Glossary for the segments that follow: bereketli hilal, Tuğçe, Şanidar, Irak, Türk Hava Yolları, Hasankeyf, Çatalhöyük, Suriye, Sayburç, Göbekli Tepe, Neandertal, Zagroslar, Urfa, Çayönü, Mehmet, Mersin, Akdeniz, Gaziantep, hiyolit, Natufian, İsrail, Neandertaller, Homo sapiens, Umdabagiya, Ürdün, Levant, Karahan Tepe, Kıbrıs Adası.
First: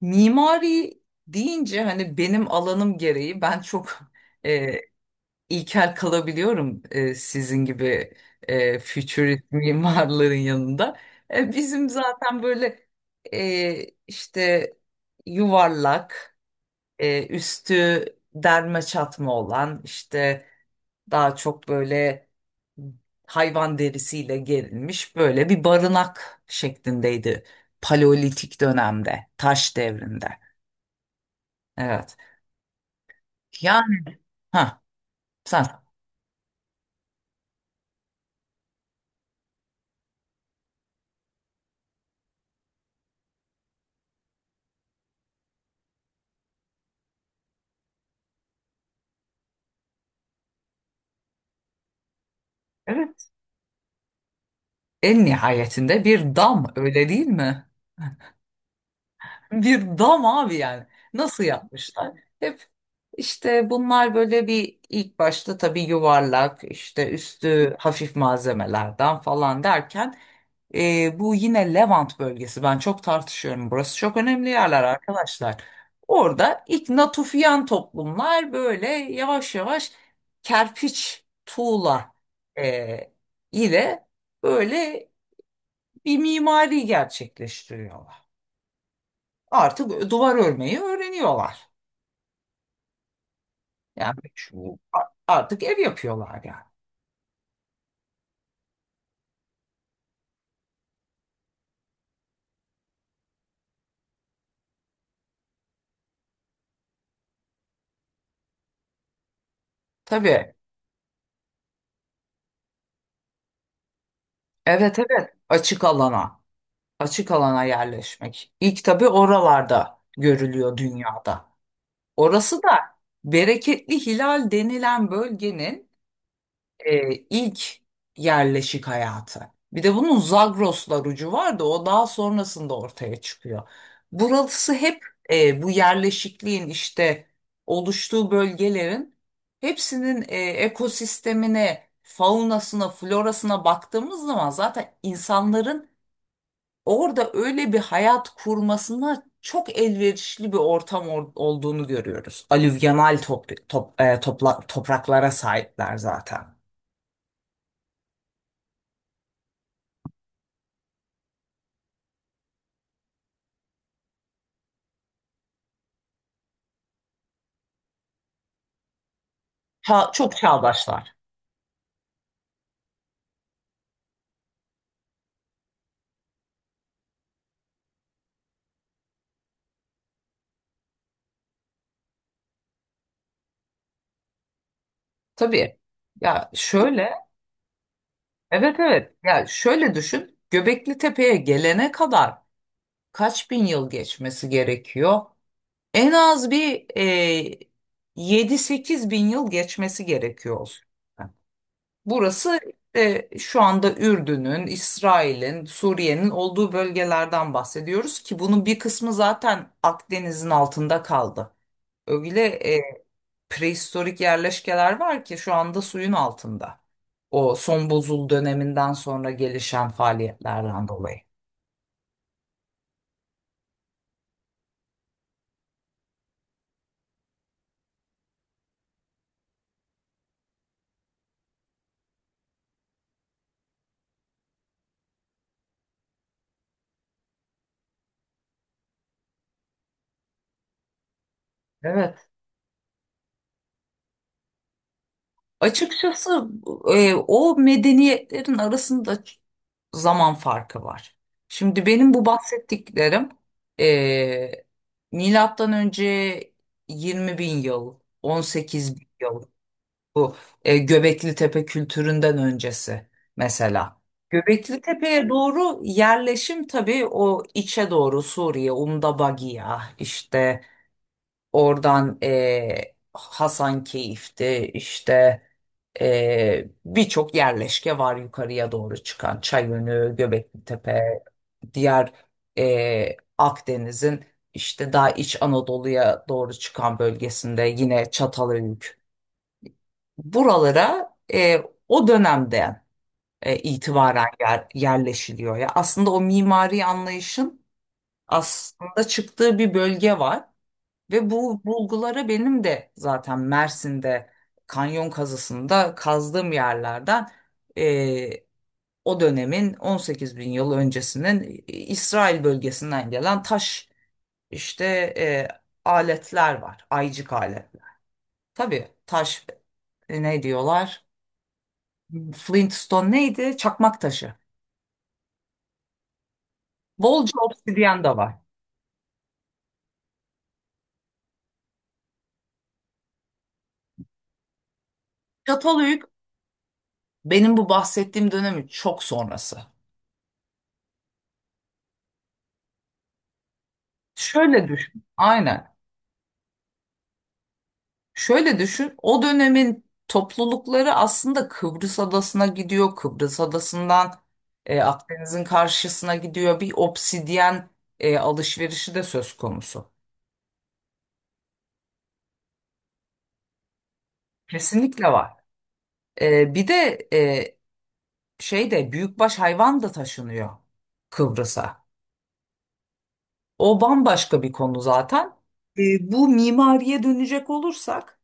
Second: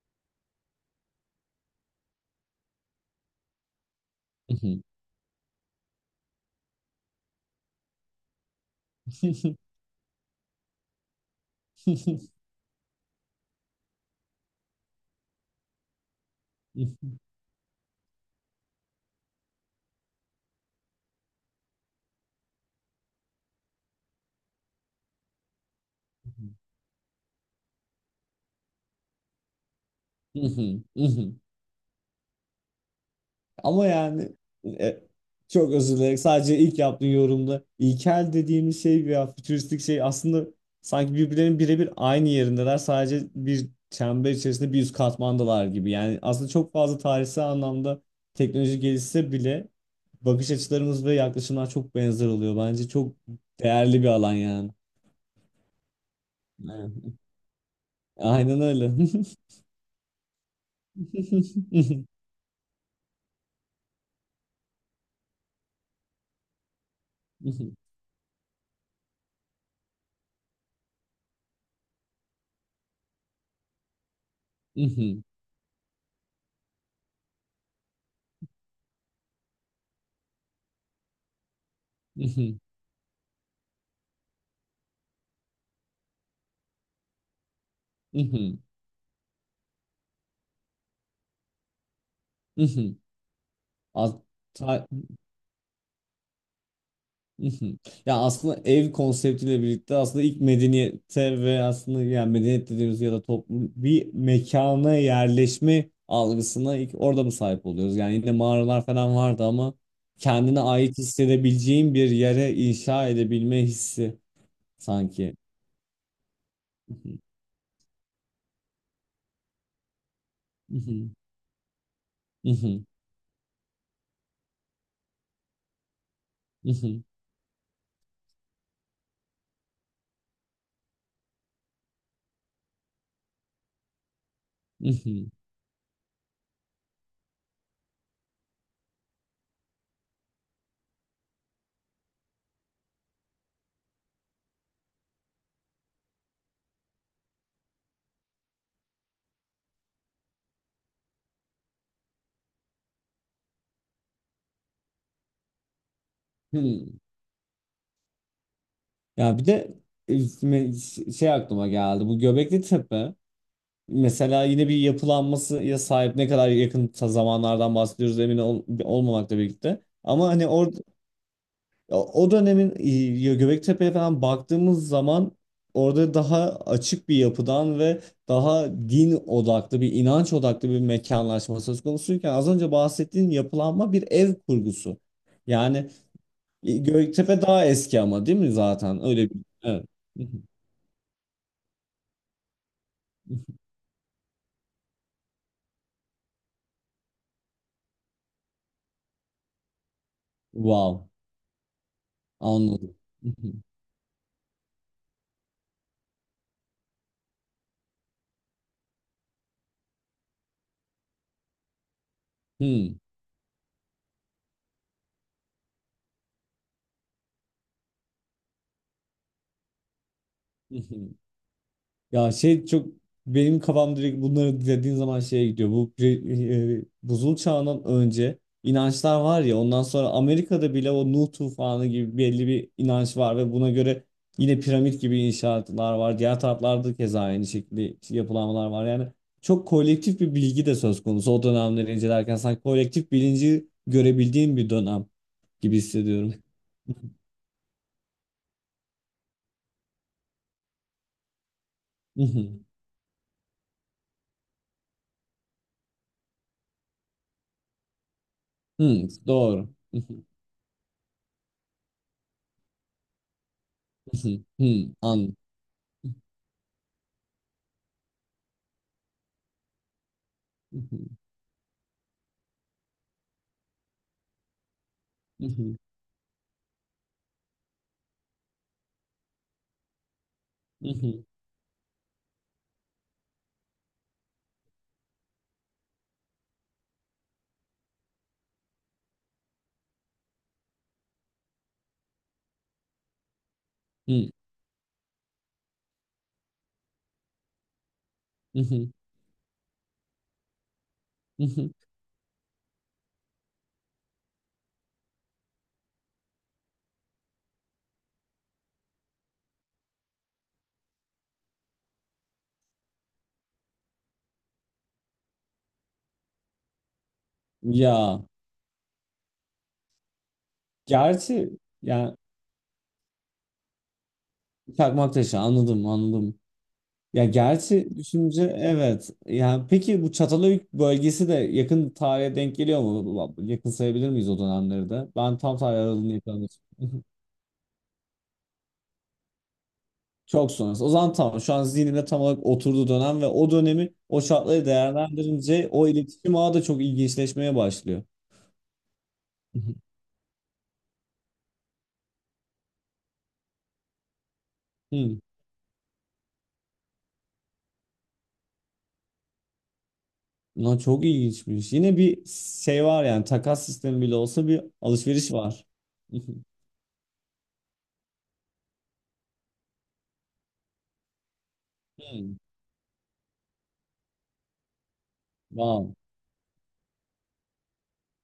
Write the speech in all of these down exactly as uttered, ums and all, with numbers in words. Mimari deyince hani benim alanım gereği ben çok e, Mhm. ilkel kalabiliyorum e, sizin gibi e, futurist mimarların yanında. E, bizim zaten böyle e, işte yuvarlak, Mhm. e, üstü derme çatma olan işte daha çok böyle hayvan derisiyle gerilmiş böyle bir barınak şeklindeydi Paleolitik dönemde, taş devrinde. Mhm. Evet. Ama Yani yani ha e, sen. çok özür dilerim. Sadece ilk yaptığın yorumda ilkel dediğimiz şey veya fütüristik şey aslında sanki birbirlerinin birebir aynı yerindeler. Sadece bir çember içerisinde bir üst katmandalar gibi. Yani aslında çok fazla tarihsel anlamda teknoloji gelişse bile bakış açılarımız ve yaklaşımlar çok benzer oluyor. Bence çok Evet. değerli bir alan yani. En nihayetinde bir dam, öyle Evet. değil mi? Aynen öyle. Bir dam abi yani. Nasıl yapmışlar? Hep işte bunlar böyle bir ilk başta tabii yuvarlak işte üstü hafif malzemelerden falan derken. Ee, bu yine Levant bölgesi. Ben çok tartışıyorum. Burası çok önemli yerler Mhm, arkadaşlar. Orada ilk Natufian toplumlar böyle yavaş yavaş kerpiç, tuğla mhm, e, ile böyle bir mimari gerçekleştiriyorlar. mhm, Artık duvar örmeyi öğreniyorlar. mhm. As- Yani şu- ta- a- Artık ev yapıyorlar yani. mhm. Ya aslında ev konseptiyle birlikte aslında ilk medeniyete ve aslında yani medeniyet dediğimiz ya da toplum bir mekana yerleşme algısına ilk orada mı sahip oluyoruz? Yani yine mağaralar falan vardı ama Tabii. kendine ait hissedebileceğin bir yere inşa edebilme hissi Evet evet, sanki. açık alana. Mhm, Açık alana yerleşmek. İlk tabii oralarda görülüyor mhm, dünyada. Orası da mhm, bereketli hilal denilen bölgenin mhm, e, ilk yerleşik hayatı. Bir de bunun Zagroslar ucu var da o daha sonrasında ortaya çıkıyor. Burası hep mhm. e, bu yerleşikliğin işte oluştuğu bölgelerin hepsinin e, ekosistemine, faunasına, florasına baktığımız zaman zaten insanların orada öyle bir hayat kurmasına çok elverişli bir ortam or- olduğunu görüyoruz. Alüvyonal top- top- e, topla- topraklara sahipler zaten. Hmm. Ya bir de e, me- şey aklıma geldi. Bu Göbekli Tepe. Mesela yine bir yapılanmasıya sahip ne kadar yakın ta- zamanlardan bahsediyoruz emin ol- olmamakla birlikte. Ha, Ama çok hani or çağdaşlar. o o dönemin e, Göbektepe'ye falan baktığımız zaman orada daha açık bir yapıdan ve daha din odaklı bir inanç odaklı bir mekanlaşma söz konusuyken az önce bahsettiğin yapılanma bir ev kurgusu. Tabii. Yani Ya e, şöyle, Göbektepe daha eski ama değil mi evet zaten? evet. Öyle bir Ya evet. şöyle düşün. Göbekli Tepe'ye gelene kadar kaç bin yıl geçmesi gerekiyor? En az bir e, yedi sekiz bin yıl geçmesi gerekiyor. Wow, Burası anladım. e, şu anda Ürdün'ün, İsrail'in, Suriye'nin olduğu bölgelerden bahsediyoruz ki bunun bir kısmı zaten Akdeniz'in altında kaldı. Öyle e, prehistorik yerleşkeler var ki şu anda suyun altında. O son bozul döneminden sonra gelişen faaliyetlerden Hmm. dolayı. Ya şey çok benim kafam direkt bunları dediğin zaman şeye gidiyor. Bu pre- e, buzul çağından önce inançlar var ya ondan sonra Amerika'da bile o Nuh tufanı gibi belli bir inanç var ve buna göre yine piramit gibi inşaatlar var. Diğer taraflarda keza aynı şekilde yapılanmalar var. Yani çok kolektif bir bilgi de söz konusu. O dönemleri Evet. incelerken sanki kolektif bilinci görebildiğim bir dönem gibi hissediyorum. Açıkçası e, o medeniyetlerin arasında ç- zaman farkı var. Şimdi benim bu bahsettiklerim e, milattan önce yirmi bin yıl, on sekiz bin Hmm, yıl, doğru. bu e, Göbekli Tepe kültüründen öncesi mesela. Göbekli Hmm, Tepe'ye an. doğru yerleşim tabii o içe doğru Suriye, Umdabagiya, işte oradan e, Hasankeyf'ti, işte ee, birçok yerleşke var yukarıya doğru çıkan. Çayönü, Göbeklitepe, Mhm, diğer e, Akdeniz'in işte daha iç Anadolu'ya doğru çıkan bölgesinde yine Çatalhöyük. Buralara e, o dönemden e, itibaren mhm, yer- yerleşiliyor. Ya aslında o mimari anlayışın mhm, aslında çıktığı bir bölge var. Ve bu mhm. bulgulara benim de zaten Mersin'de kanyon kazısında kazdığım yerlerden e, o dönemin on sekiz bin yıl öncesinin İsrail bölgesinden gelen taş işte e, aletler var. Aycık aletler. Ya Tabii taş e, ne diyorlar? gerçi yani Flintstone neydi? Çakmak taşı. çakmak taşı anladım anladım. Ya Bolca gerçi obsidyen de var. düşünce evet. Yani peki bu Çatalhöyük bölgesi de yakın tarihe denk geliyor mu? Yakın sayabilir miyiz o dönemleri de? Ben tam tarih Çatalhöyük aralığını yakalamıyorum. benim bu bahsettiğim dönemin çok sonrası. Çok sonrası. O zaman tamam. Şu an zihnimde tam olarak oturduğu dönem ve o dönemi o şartları Şöyle düşün. değerlendirince Aynen. o iletişim ağı da çok ilginçleşmeye başlıyor. Şöyle düşün, o dönemin toplulukları aslında Kıbrıs Adası'na gidiyor. Kıbrıs Adası'ndan e, Akdeniz'in karşısına gidiyor. Bir obsidyen e, alışverişi de söz konusu. Lan çok ilginç bir ilginçmiş. Yine bir şey var yani takas sistemi bile olsa bir Kesinlikle alışveriş var. var. E, bir de e, şey de büyükbaş hayvan da taşınıyor Kıbrıs'a. Hmm. O bambaşka bir konu zaten. E, Wow. Bu mimariye dönecek olursak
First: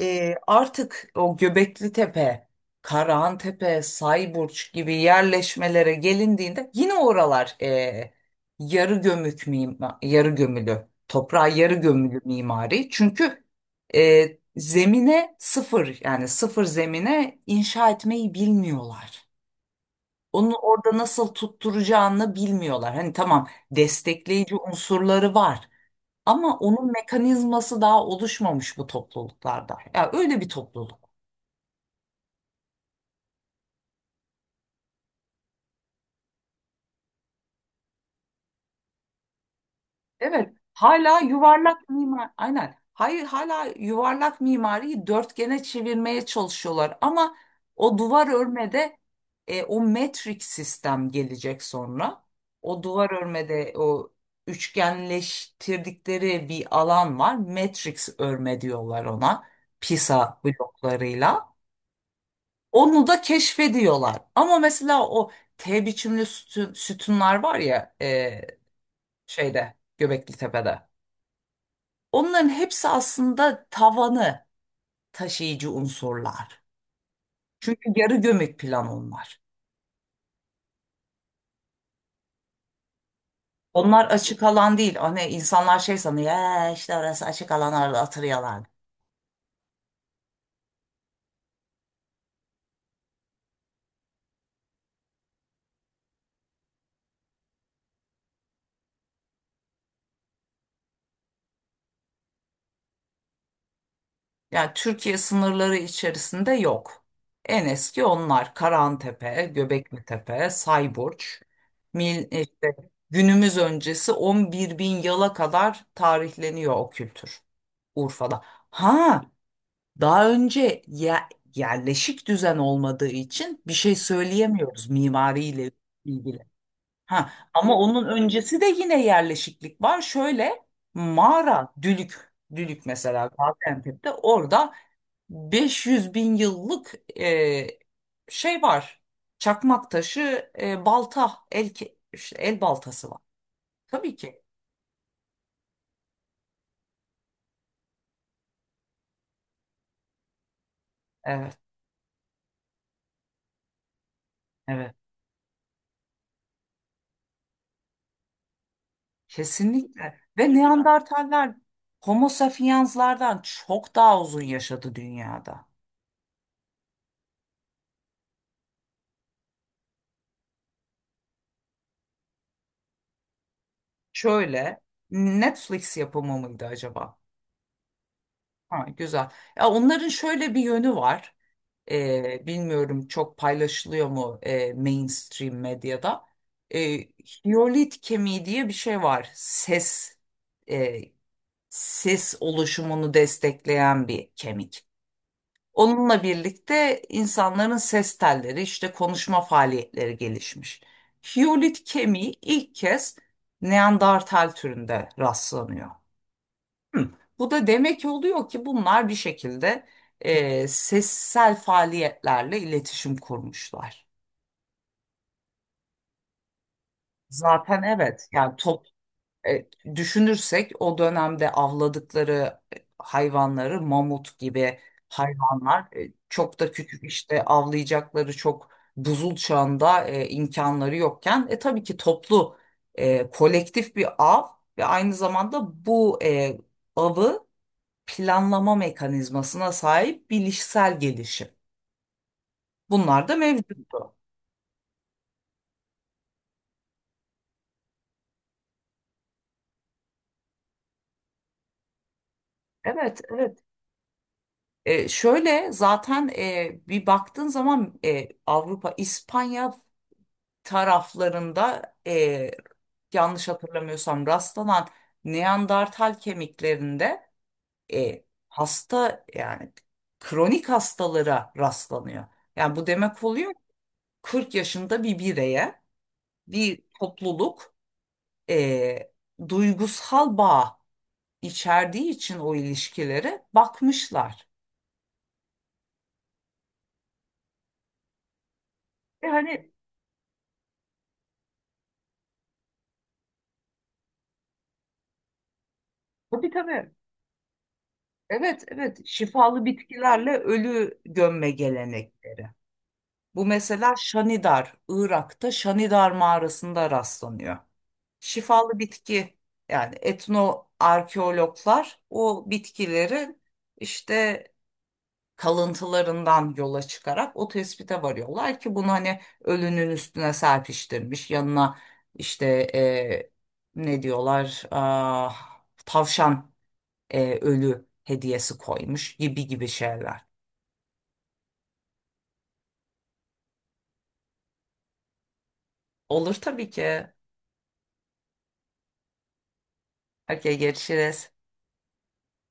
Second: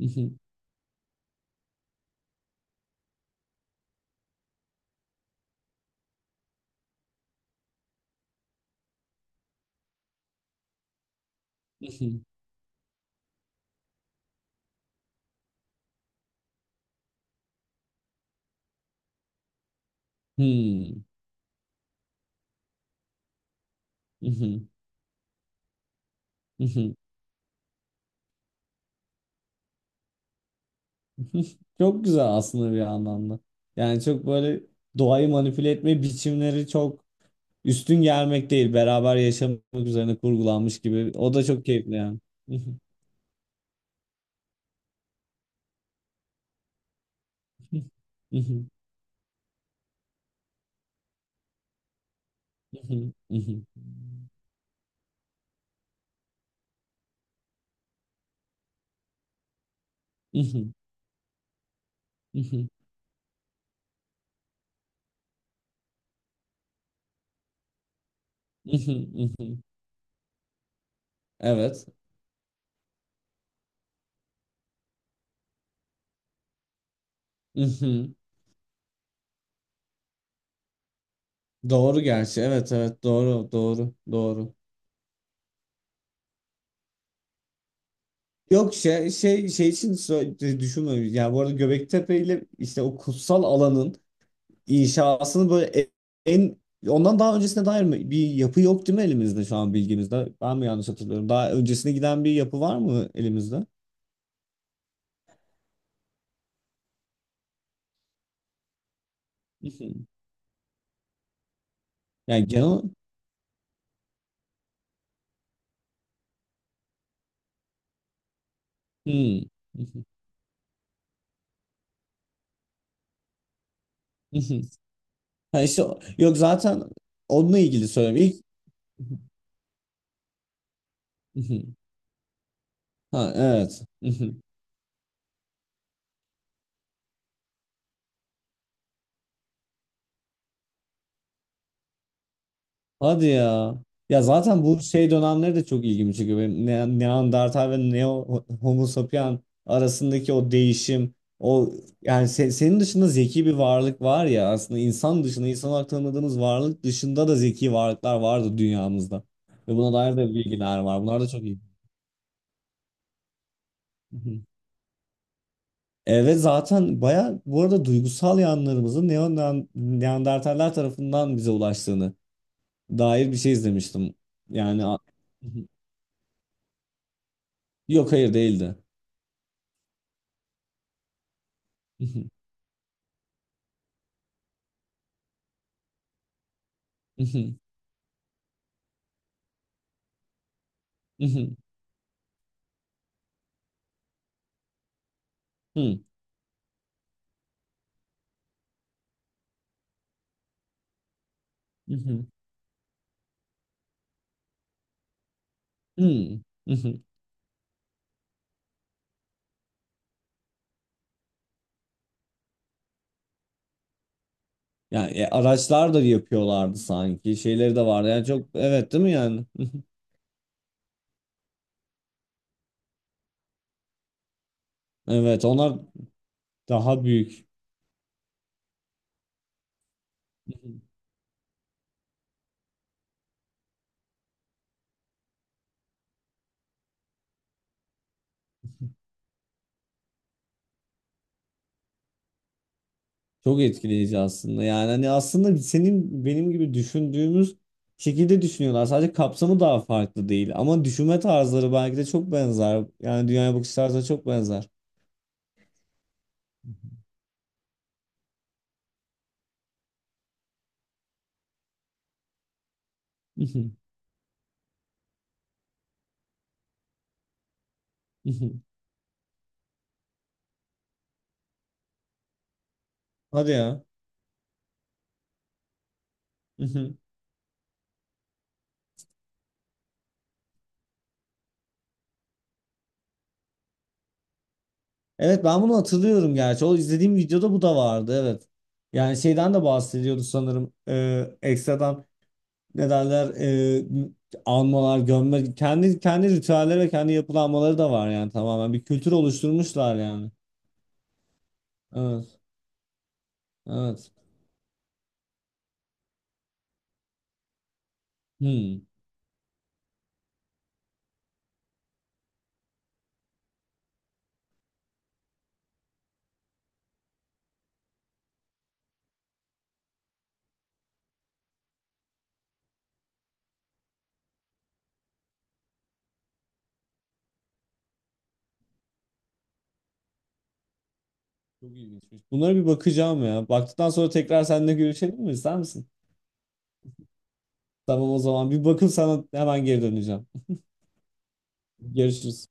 e, artık o Göbekli Tepe, Karahan Tepe, Sayburç gibi yerleşmelere gelindiğinde yine oralar e, yarı gömük mima, yarı gömülü, toprağa yarı gömülü mimari. Çünkü e, zemine sıfır yani sıfır zemine inşa etmeyi bilmiyorlar. Onu orada Hmm. nasıl tutturacağını bilmiyorlar. Hani tamam, destekleyici unsurları var ama onun mekanizması daha oluşmamış bu topluluklarda. Ya öyle bir topluluk. Çok güzel aslında bir anlamda. Yani çok böyle doğayı manipüle etme biçimleri çok üstün gelmek değil. Beraber yaşamak üzerine Evet, kurgulanmış gibi. hala O da çok yuvarlak keyifli yani. mimar, aynen. Hayır, hala yuvarlak mimariyi dörtgene çevirmeye çalışıyorlar. Ama o duvar örmede e, o metrik sistem gelecek sonra. O duvar örmede o üçgenleştirdikleri bir alan var. Matrix örme diyorlar ona. Pisa bloklarıyla. Onu da keşfediyorlar. Ama mesela o T biçimli sütun, sütunlar var ya, e, şeyde, Göbekli Tepe'de. Evet. Onların hepsi aslında tavanı taşıyıcı unsurlar. Çünkü yarı gömük plan onlar. Doğru gerçi. Evet evet doğru, doğru Onlar açık doğru. alan değil. Hani insanlar şey sanıyor, "Ee, işte orası açık alan, orada oturuyorlar." Yok, şey şey şey için sö- düşünmemiş. Yani bu arada Göbektepe ile işte o kutsal alanın inşasını böyle e- en ondan daha öncesine dair mi bir yapı yok değil mi elimizde şu an bilgimizde? Ben mi yanlış hatırlıyorum? Daha öncesine giden bir yapı var mı elimizde? Yani Türkiye sınırları içerisinde yok. En eski onlar Karahantepe, Hı hı. Göbeklitepe, Sayburç, Mil, Yani genel işte olarak- günümüz öncesi on bir bin yıla kadar tarihleniyor o kültür, Urfa'da. Ha, hmm. Hı hı. daha önce ya yerleşik düzen olmadığı için bir şey Hı hı. söyleyemiyoruz Ha mimariyle işte o- yok ilgili. zaten Ha, onunla ama ilgili onun söylüyorum. İlk öncesi de yine yerleşiklik var. Şöyle hı hı. mağara, dülük, dülük mesela Ha, evet. Gaziantep'te, orada beş yüz bin yıllık e, şey var. Çakmak taşı, e, balta, el ke- işte el baltası var. Hadi ya. Tabii Ya ki. zaten bu şey dönemleri de çok ilgimi çekiyor. Benim Ne- Neandertal ve Neo Homo sapien arasındaki o değişim, Evet, o yani se- senin dışında zeki bir varlık var ya aslında evet. insan dışında, insan olarak tanıdığımız varlık dışında da zeki varlıklar vardı dünyamızda. Ve buna dair Kesinlikle. de Ve bilgiler var. Bunlar da çok Neandertaller iyi. Homo sapiens'lardan çok Hı daha uzun hı. yaşadı dünyada. Evet zaten baya bu arada duygusal yanlarımızın Neon Neandertaller tarafından bize ulaştığını dair bir şey izlemiştim. Şöyle, Yani a- hı hı. Netflix yapımı mıydı acaba? Yok, hayır, değildi. Ha, güzel. Ya onların şöyle bir yönü var. Mhm, Ee, bilmiyorum çok paylaşılıyor mu e, mainstream medyada. Ee, mhm, hiyolit kemiği diye bir şey var. Ses e, mhm, ses oluşumunu destekleyen bir kemik. hı, Onunla birlikte insanların ses telleri işte konuşma faaliyetleri gelişmiş. Hiyolit mhm, kemiği ilk kez Neandertal türünde rastlanıyor. hı, mhm. Hı. Bu da demek oluyor ki bunlar bir şekilde e, sessel faaliyetlerle iletişim kurmuşlar. Yani e, araçlar da yapıyorlardı sanki. Şeyleri de Zaten vardı. Yani evet çok yani top evet değil mi yani? e, Mhm. düşünürsek o dönemde avladıkları e, hayvanları, mamut gibi Evet, onlar hayvanlar, e, çok da küçük daha işte büyük. avlayacakları çok buzul çağında e, Mhm. imkanları yokken, e, tabii ki toplu e, kolektif bir av ve aynı zamanda bu e, avı planlama mekanizmasına sahip bilişsel gelişim. Bunlar da Çok mevcuttu. etkileyici aslında. Yani hani aslında senin benim gibi düşündüğümüz şekilde düşünüyorlar. Sadece kapsamı daha farklı değil. Ama düşünme tarzları belki de çok benzer. Evet, Yani dünyaya evet. bakış tarzları çok benzer. E, şöyle zaten e, bir baktığın zaman e, Avrupa, İspanya taraflarında e, yanlış Mhm, hatırlamıyorsam rastlanan Neandertal kemiklerinde e, mhm. hasta yani kronik hastalara rastlanıyor. Yani bu demek Hadi oluyor ki ya. kırk yaşında bir bireye bir topluluk e, duygusal bağ içerdiği için o ilişkilere bakmışlar. Evet ben bunu hatırlıyorum gerçi. O izlediğim videoda bu da vardı, evet. Yani E şeyden de hani, bahsediyordu sanırım. Ee, ekstradan ne derler, ee, almalar, gömme kendi kendi tabii ritüelleri ve tabii. kendi yapılanmaları da var yani Evet, tamamen. Bir evet. kültür Şifalı oluşturmuşlar bitkilerle yani. ölü gömme Evet. gelenekleri. Bu mesela Evet. Şanidar, Irak'ta Şanidar mağarasında rastlanıyor. Şifalı Hmm. bitki yani etno arkeologlar o bitkilerin işte kalıntılarından yola çıkarak o tespite varıyorlar ki bunu hani ölünün üstüne serpiştirmiş, yanına işte e, ne diyorlar, ah, tavşan, e, ölü hediyesi koymuş gibi gibi şeyler. Çok ilginçmiş. Bunlara bir bakacağım ya. Baktıktan sonra tekrar seninle görüşelim mi? İster misin? Olur tabii ki. Tamam, o zaman bir bakıp sana hemen geri döneceğim. Okey, görüşürüz. Görüşürüz.